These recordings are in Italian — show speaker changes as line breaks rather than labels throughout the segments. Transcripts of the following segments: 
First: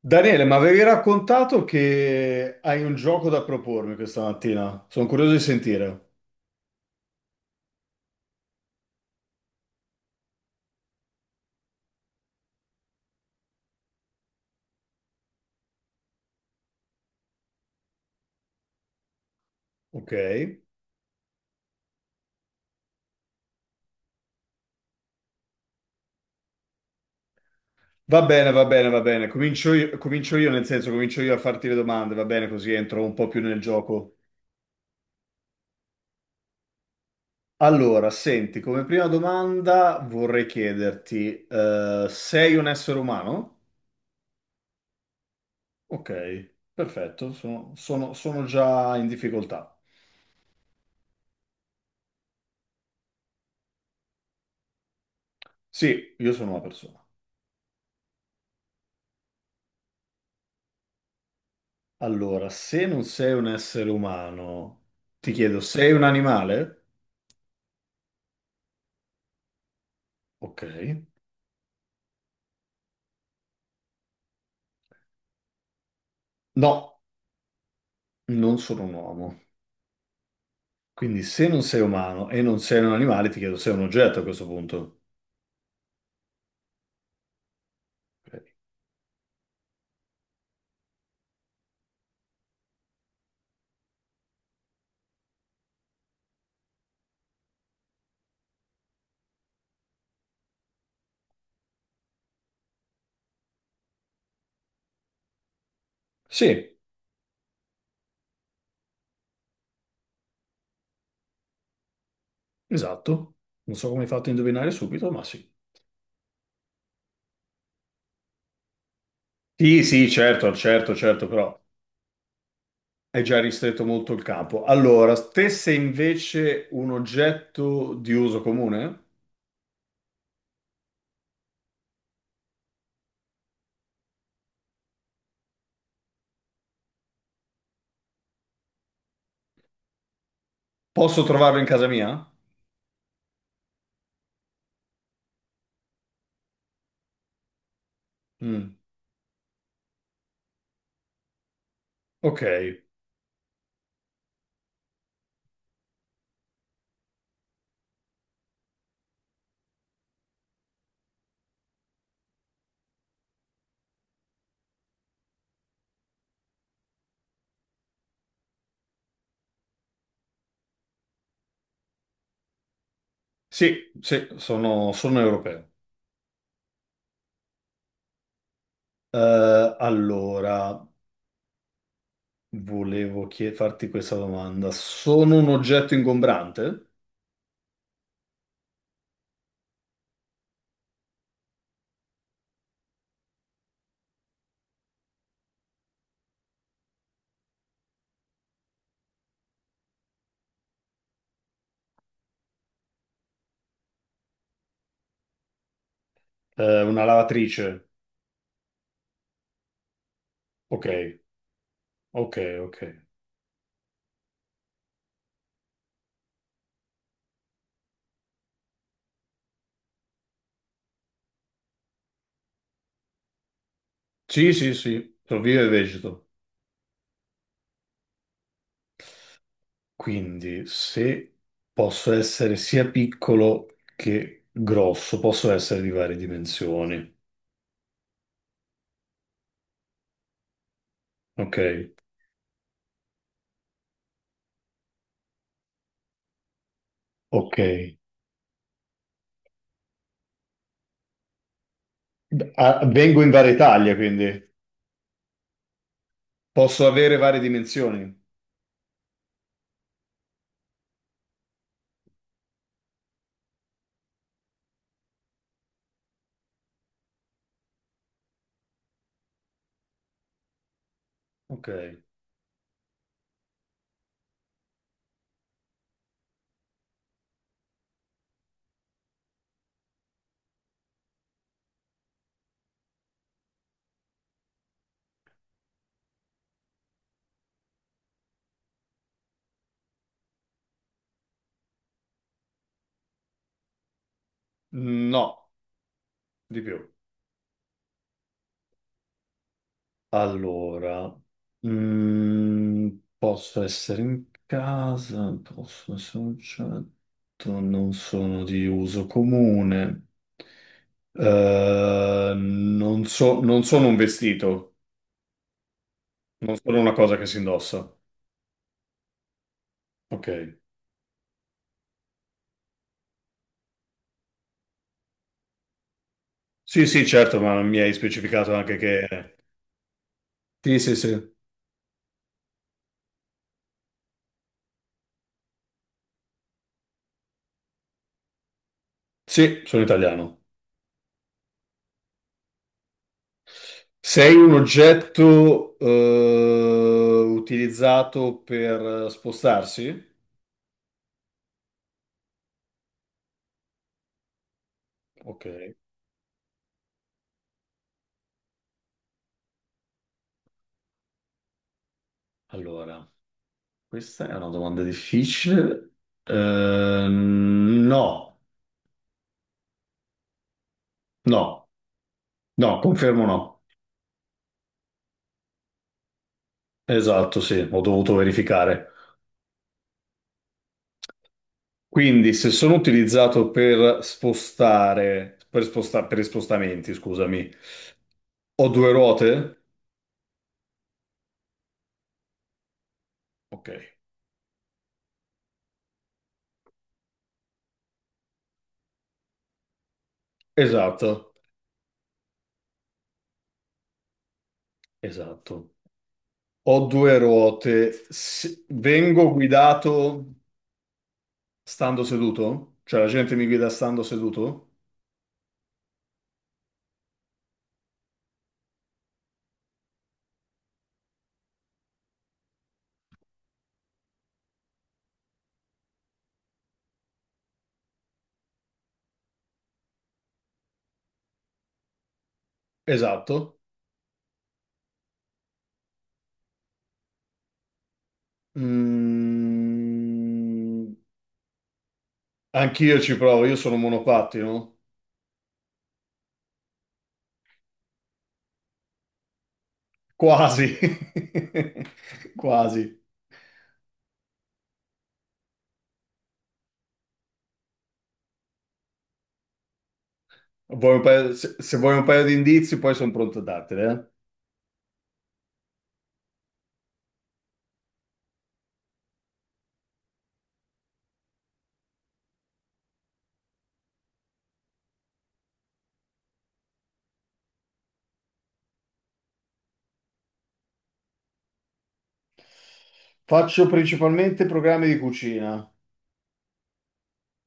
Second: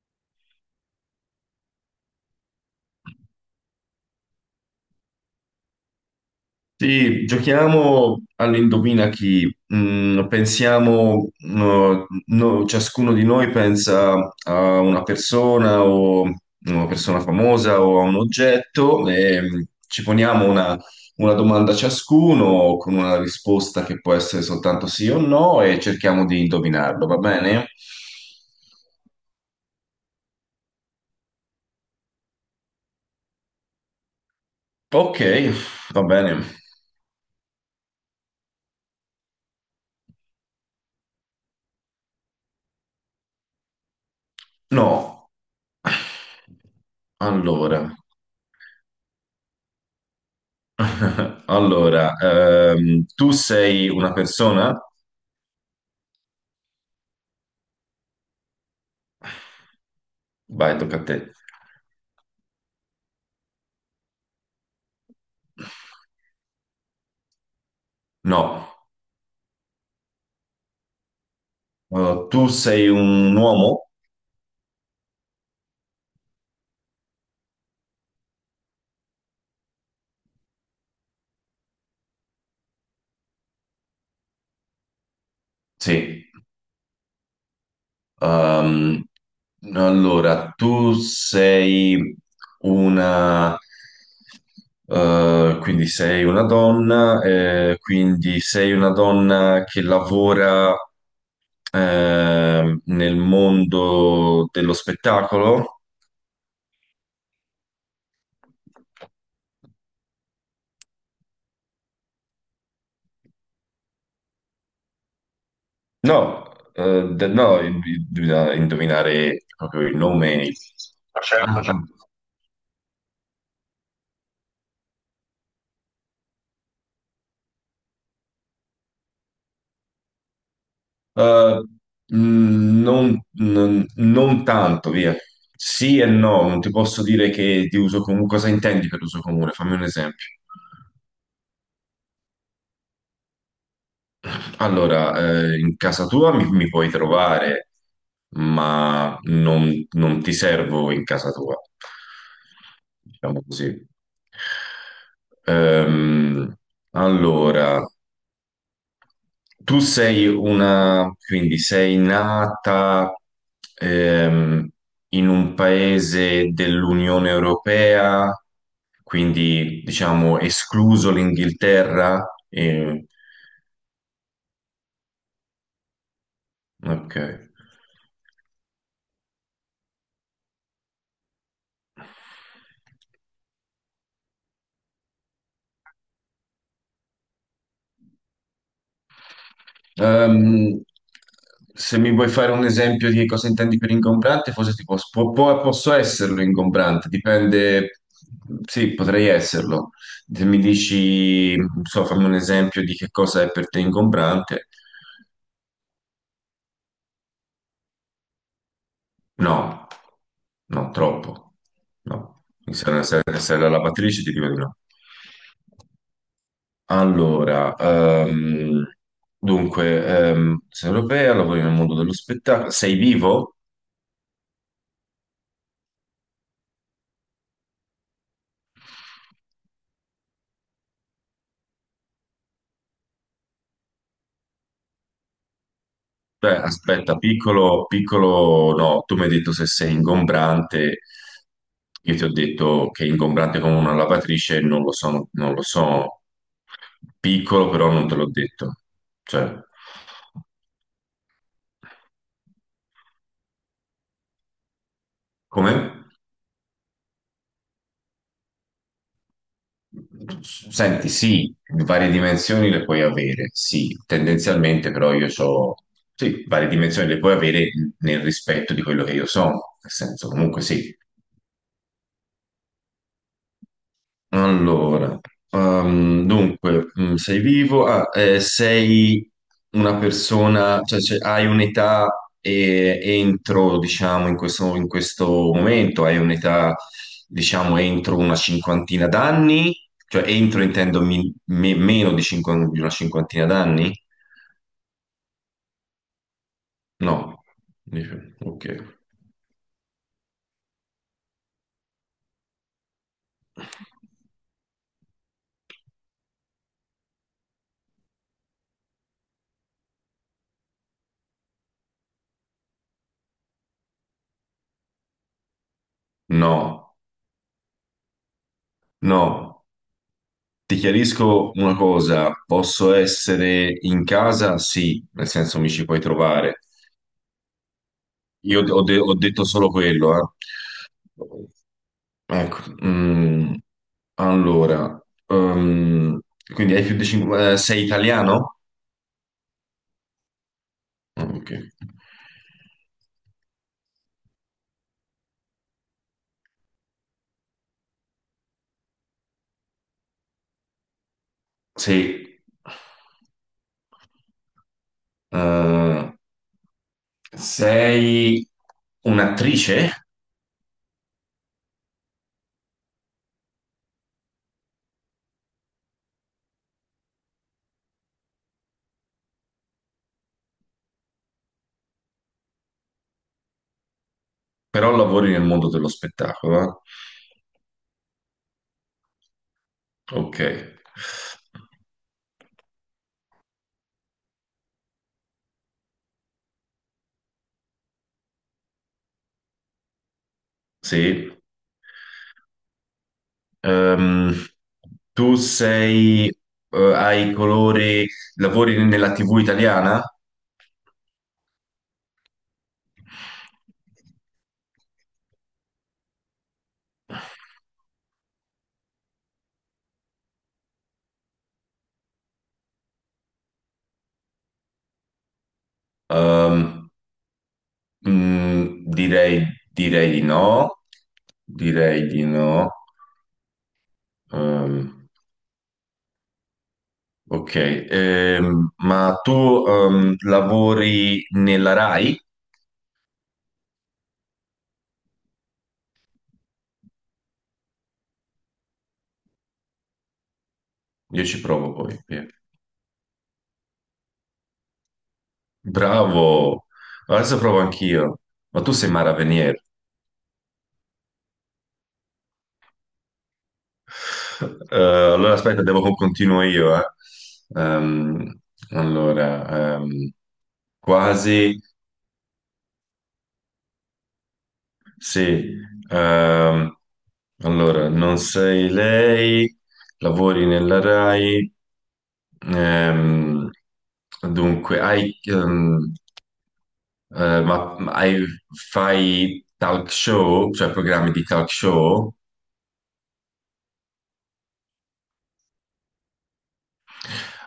Daniele, ma avevi raccontato che hai un gioco da propormi questa mattina? Sono curioso di sentire.
Sì, giochiamo all'indovina chi. Pensiamo, ciascuno di noi pensa a una persona o una persona famosa o a un oggetto e ci
Ok.
poniamo una domanda ciascuno con una risposta che può essere soltanto sì o no e cerchiamo di indovinarlo, va bene?
Va bene, va bene, va bene. Comincio io, nel senso, comincio io a farti le domande, va bene, così entro un po' più nel gioco.
Ok, va bene.
Allora, senti, come prima domanda vorrei chiederti, sei un essere umano?
No.
Ok, perfetto,
Allora.
sono già in difficoltà.
Allora, tu sei una persona?
Sì, io sono una persona.
Vai, tocca a te.
Allora, se non sei un essere umano, ti chiedo, sei un animale?
No.
Ok.
Tu sei un uomo?
No, non sono un uomo. Quindi se non sei umano e non sei un animale, ti chiedo, sei un oggetto a questo punto?
Sì.
Ok.
Ehm, allora, tu sei una... quindi sei una donna che lavora nel mondo dello spettacolo?
Sì, esatto. Non so come hai fatto a indovinare subito, ma sì.
No, no, bisogna indovinare proprio
Sì,
il
sì,
nome.
certo, certo,
Ma
certo, però
certo, ah, certo.
hai già ristretto molto il campo. Allora, te sei invece un oggetto di uso comune?
Ah. Non tanto, via. Sì e no, non ti posso dire che di uso comune. Cosa intendi per uso comune? Fammi un esempio.
Posso trovarlo in casa mia?
Allora, in casa tua mi puoi trovare,
Mm,
ma non ti servo in casa tua.
ok.
Diciamo così. Ehm, allora. Tu sei una, quindi sei nata ehm, in un paese dell'Unione Europea, quindi diciamo escluso l'Inghilterra.
Sì, sì, sono, sono europeo.
Ok.
Allora, farti questa domanda. Sono un oggetto ingombrante?
Ehm, se mi vuoi fare un esempio di cosa intendi per ingombrante, forse ti posso esserlo ingombrante, dipende, sì, potrei esserlo. Se mi dici, non so, fammi un esempio di che cosa è per te ingombrante,
Una lavatrice?
no,
Ok,
no, troppo, no.
ok, ok.
Se non sei la lavatrice, ti dico di no. Allora, dunque, sei europea, lavori nel mondo dello spettacolo, sei vivo?
Sì, sì, sì, sono vivo e vegeto. Quindi, se posso essere sia piccolo che grosso, posso essere di varie
Beh,
dimensioni.
aspetta, piccolo piccolo, no, tu mi hai detto se sei ingombrante,
Ok,
io ti ho detto che è ingombrante come una lavatrice, non lo so, non lo so,
ok.
piccolo però non te l'ho detto, cioè,
Ah, vengo in varie taglie, quindi.
come?
Posso avere varie dimensioni?
Senti, sì, varie dimensioni le puoi avere, sì, tendenzialmente però io ho, sì, varie dimensioni le puoi avere nel rispetto di quello che io sono, nel senso comunque sì.
Ok.
Allora, dunque, sei vivo, ah, sei una persona, cioè, se hai un'età entro, diciamo, in questo momento, hai un'età, diciamo, entro una cinquantina d'anni, cioè entro intendo meno di, di una cinquantina d'anni?
No. Di più.
No, dice, ok,
Allora, mm, posso essere in casa, posso essere un oggetto, non sono di uso comune. Non sono un vestito, non sono una
no,
cosa che si indossa.
no.
Ok.
Ti chiarisco una cosa, posso essere in casa? Sì, nel senso mi ci puoi trovare.
Sì, sì, certo, ma mi hai specificato
Io
anche
ho
che...
detto solo quello, eh.
Sì, sì, sì.
Ecco, mm, allora, ehm, quindi hai più di 5. Sei italiano?
Sì, sono italiano.
Ah, ok.
Sei un oggetto, utilizzato per spostarsi?
Sì.
Ok,
Eh, sei un'attrice?
allora, questa è una domanda difficile. No, no, no, confermo no.
Però lavori nel mondo dello spettacolo, eh?
Esatto, sì, ho dovuto verificare.
Ok.
Quindi, se sono utilizzato per spostare, per i spostamenti, scusami, ho due ruote?
Sì.
Ok,
Ehm, tu sei, hai colori, lavori nella TV italiana?
esatto, esatto. Ho due ruote. Vengo guidato stando seduto? Cioè, la gente mi guida stando seduto?
Ehm, direi di no, direi di no. Ehm, ok. Ma tu lavori nella Rai?
Esatto. Mm,
Io ci provo poi, via.
anch'io ci provo, io sono monopattino.
Bravo, adesso provo anch'io. Ma tu sei Mara Venier.
Quasi. Quasi.
Allora aspetta, devo continuo io, eh. Ehm, allora,
Se,
quasi
se vuoi un paio di indizi, poi sono pronto a darteli, eh.
sì. Ehm, allora, non sei lei, lavori nella RAI, ehm, dunque, hai, eh, ma, ma hai- fai talk show, cioè programmi di talk show?
Faccio principalmente programmi di cucina.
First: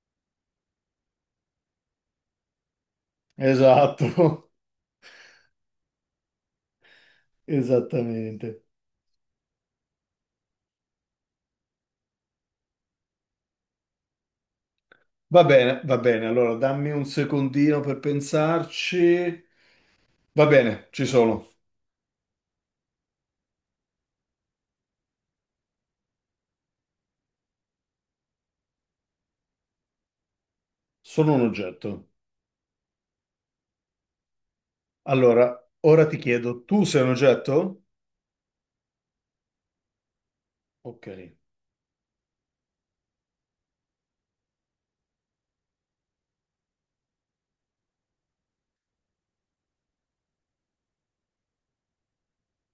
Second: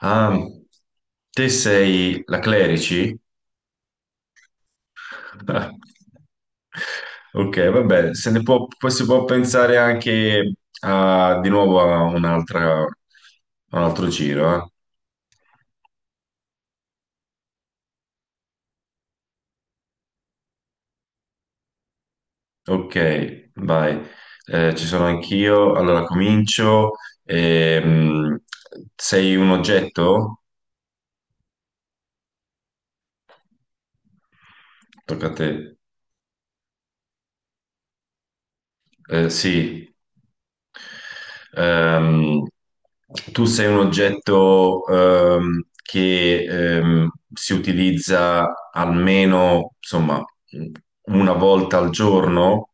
Ah, te sei la Clerici?
Esatto,
Ok, vabbè, se ne
esattamente.
può, poi si può pensare anche a, di nuovo a un'altra, a un altro giro, eh.
Va bene, va bene. Allora, dammi un secondino per pensarci. Va bene, ci sono.
Ok, vai. Ci sono anch'io, allora comincio. Ehm, sei un oggetto?
Sono un oggetto.
Tocca a te.
Allora, ora ti chiedo, tu sei un oggetto?
Sì.
Ok.
Ehm, tu sei un oggetto che si utilizza almeno, insomma, una volta al giorno,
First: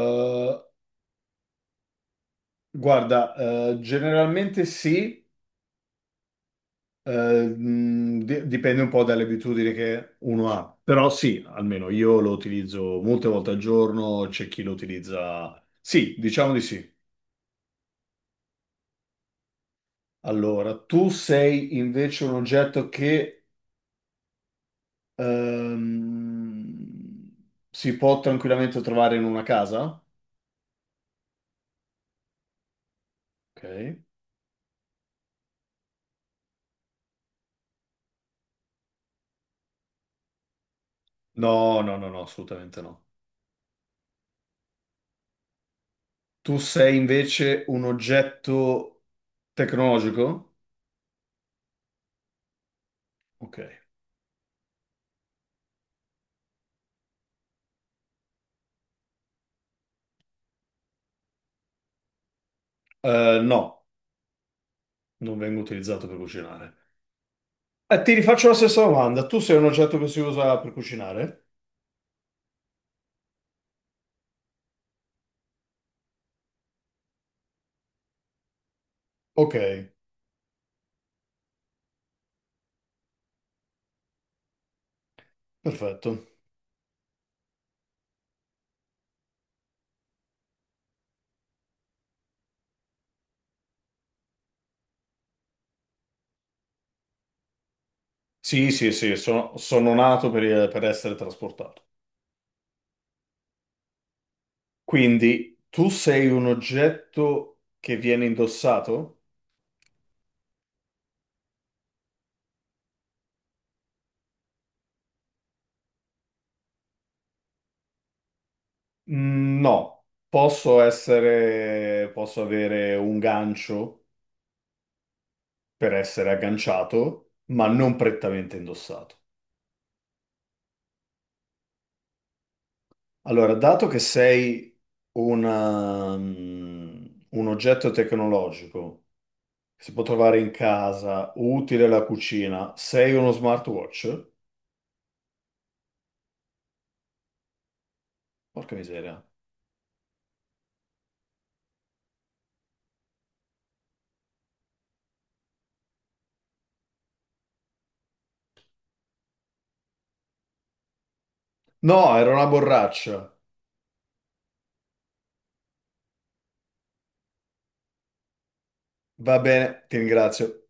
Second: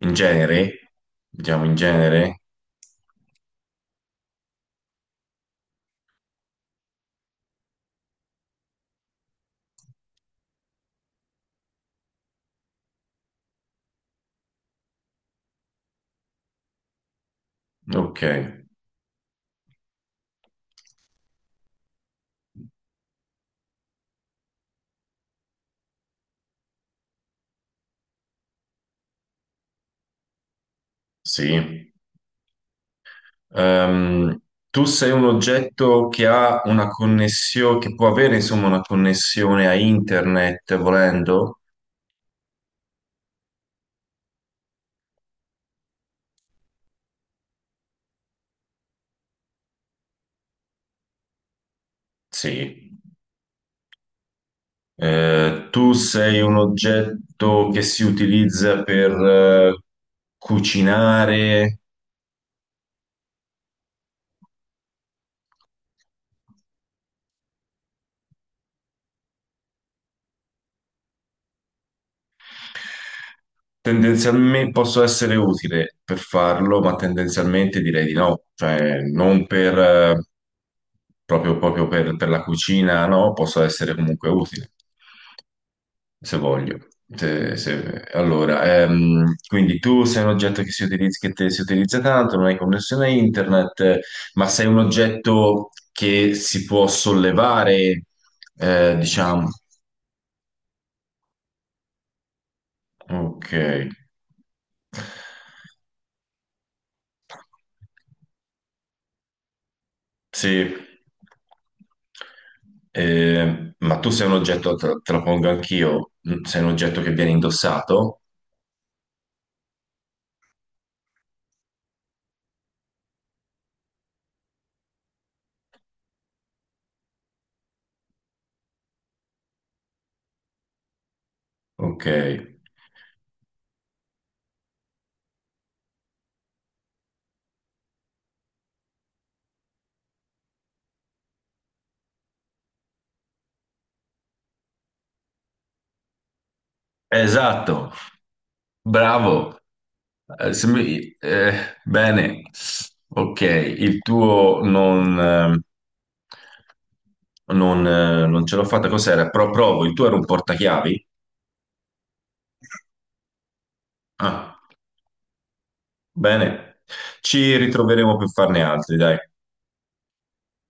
in genere, diciamo in genere.
guarda, generalmente sì, eh, dipende un po' dalle abitudini che uno ha, però sì, almeno io lo utilizzo molte volte al giorno, c'è chi lo utilizza. Sì, diciamo di sì.
Ok,
Allora, tu sei invece un oggetto che si può tranquillamente trovare in una casa?
sì.
Ok.
Ehm, tu sei un oggetto che ha una connessione, che può avere, insomma, una connessione a internet, volendo?
No, no, no, no, assolutamente no. Tu sei invece un oggetto tecnologico?
Sì.
Ok.
Tu sei un oggetto che si utilizza per cucinare.
No, non vengo utilizzato per cucinare. Ti rifaccio la stessa domanda. Tu sei un oggetto che si usa per cucinare?
Tendenzialmente posso essere utile per farlo, ma tendenzialmente direi di no, cioè non
Ok,
per proprio, proprio per la cucina, no, posso essere comunque utile,
perfetto.
se voglio. Allora, quindi tu sei un oggetto che si utilizza, si utilizza tanto, non hai connessione a internet, ma sei un oggetto che si può sollevare,
Sì, sì, sì,
diciamo.
sono, sono nato per essere trasportato.
Ok,
Quindi tu sei un oggetto che viene indossato?
sì. Ma tu sei un oggetto, te lo pongo anch'io, sei un oggetto che viene indossato?
Mm, no, posso essere, posso avere un gancio per essere agganciato, ma non prettamente indossato.
Ok.
Allora, dato che sei una, mm, un oggetto tecnologico che si può trovare in casa, utile alla cucina, sei uno smartwatch?
Esatto.
Porca miseria.
Bravo. Se mi- bene. Ok, il tuo non, non ce l'ho fatta. Cos'era? Provo, il tuo era un portachiavi?
No, era una borraccia.
Ah, bene. Ci ritroveremo per farne altri, dai.
Va bene, ti ringrazio.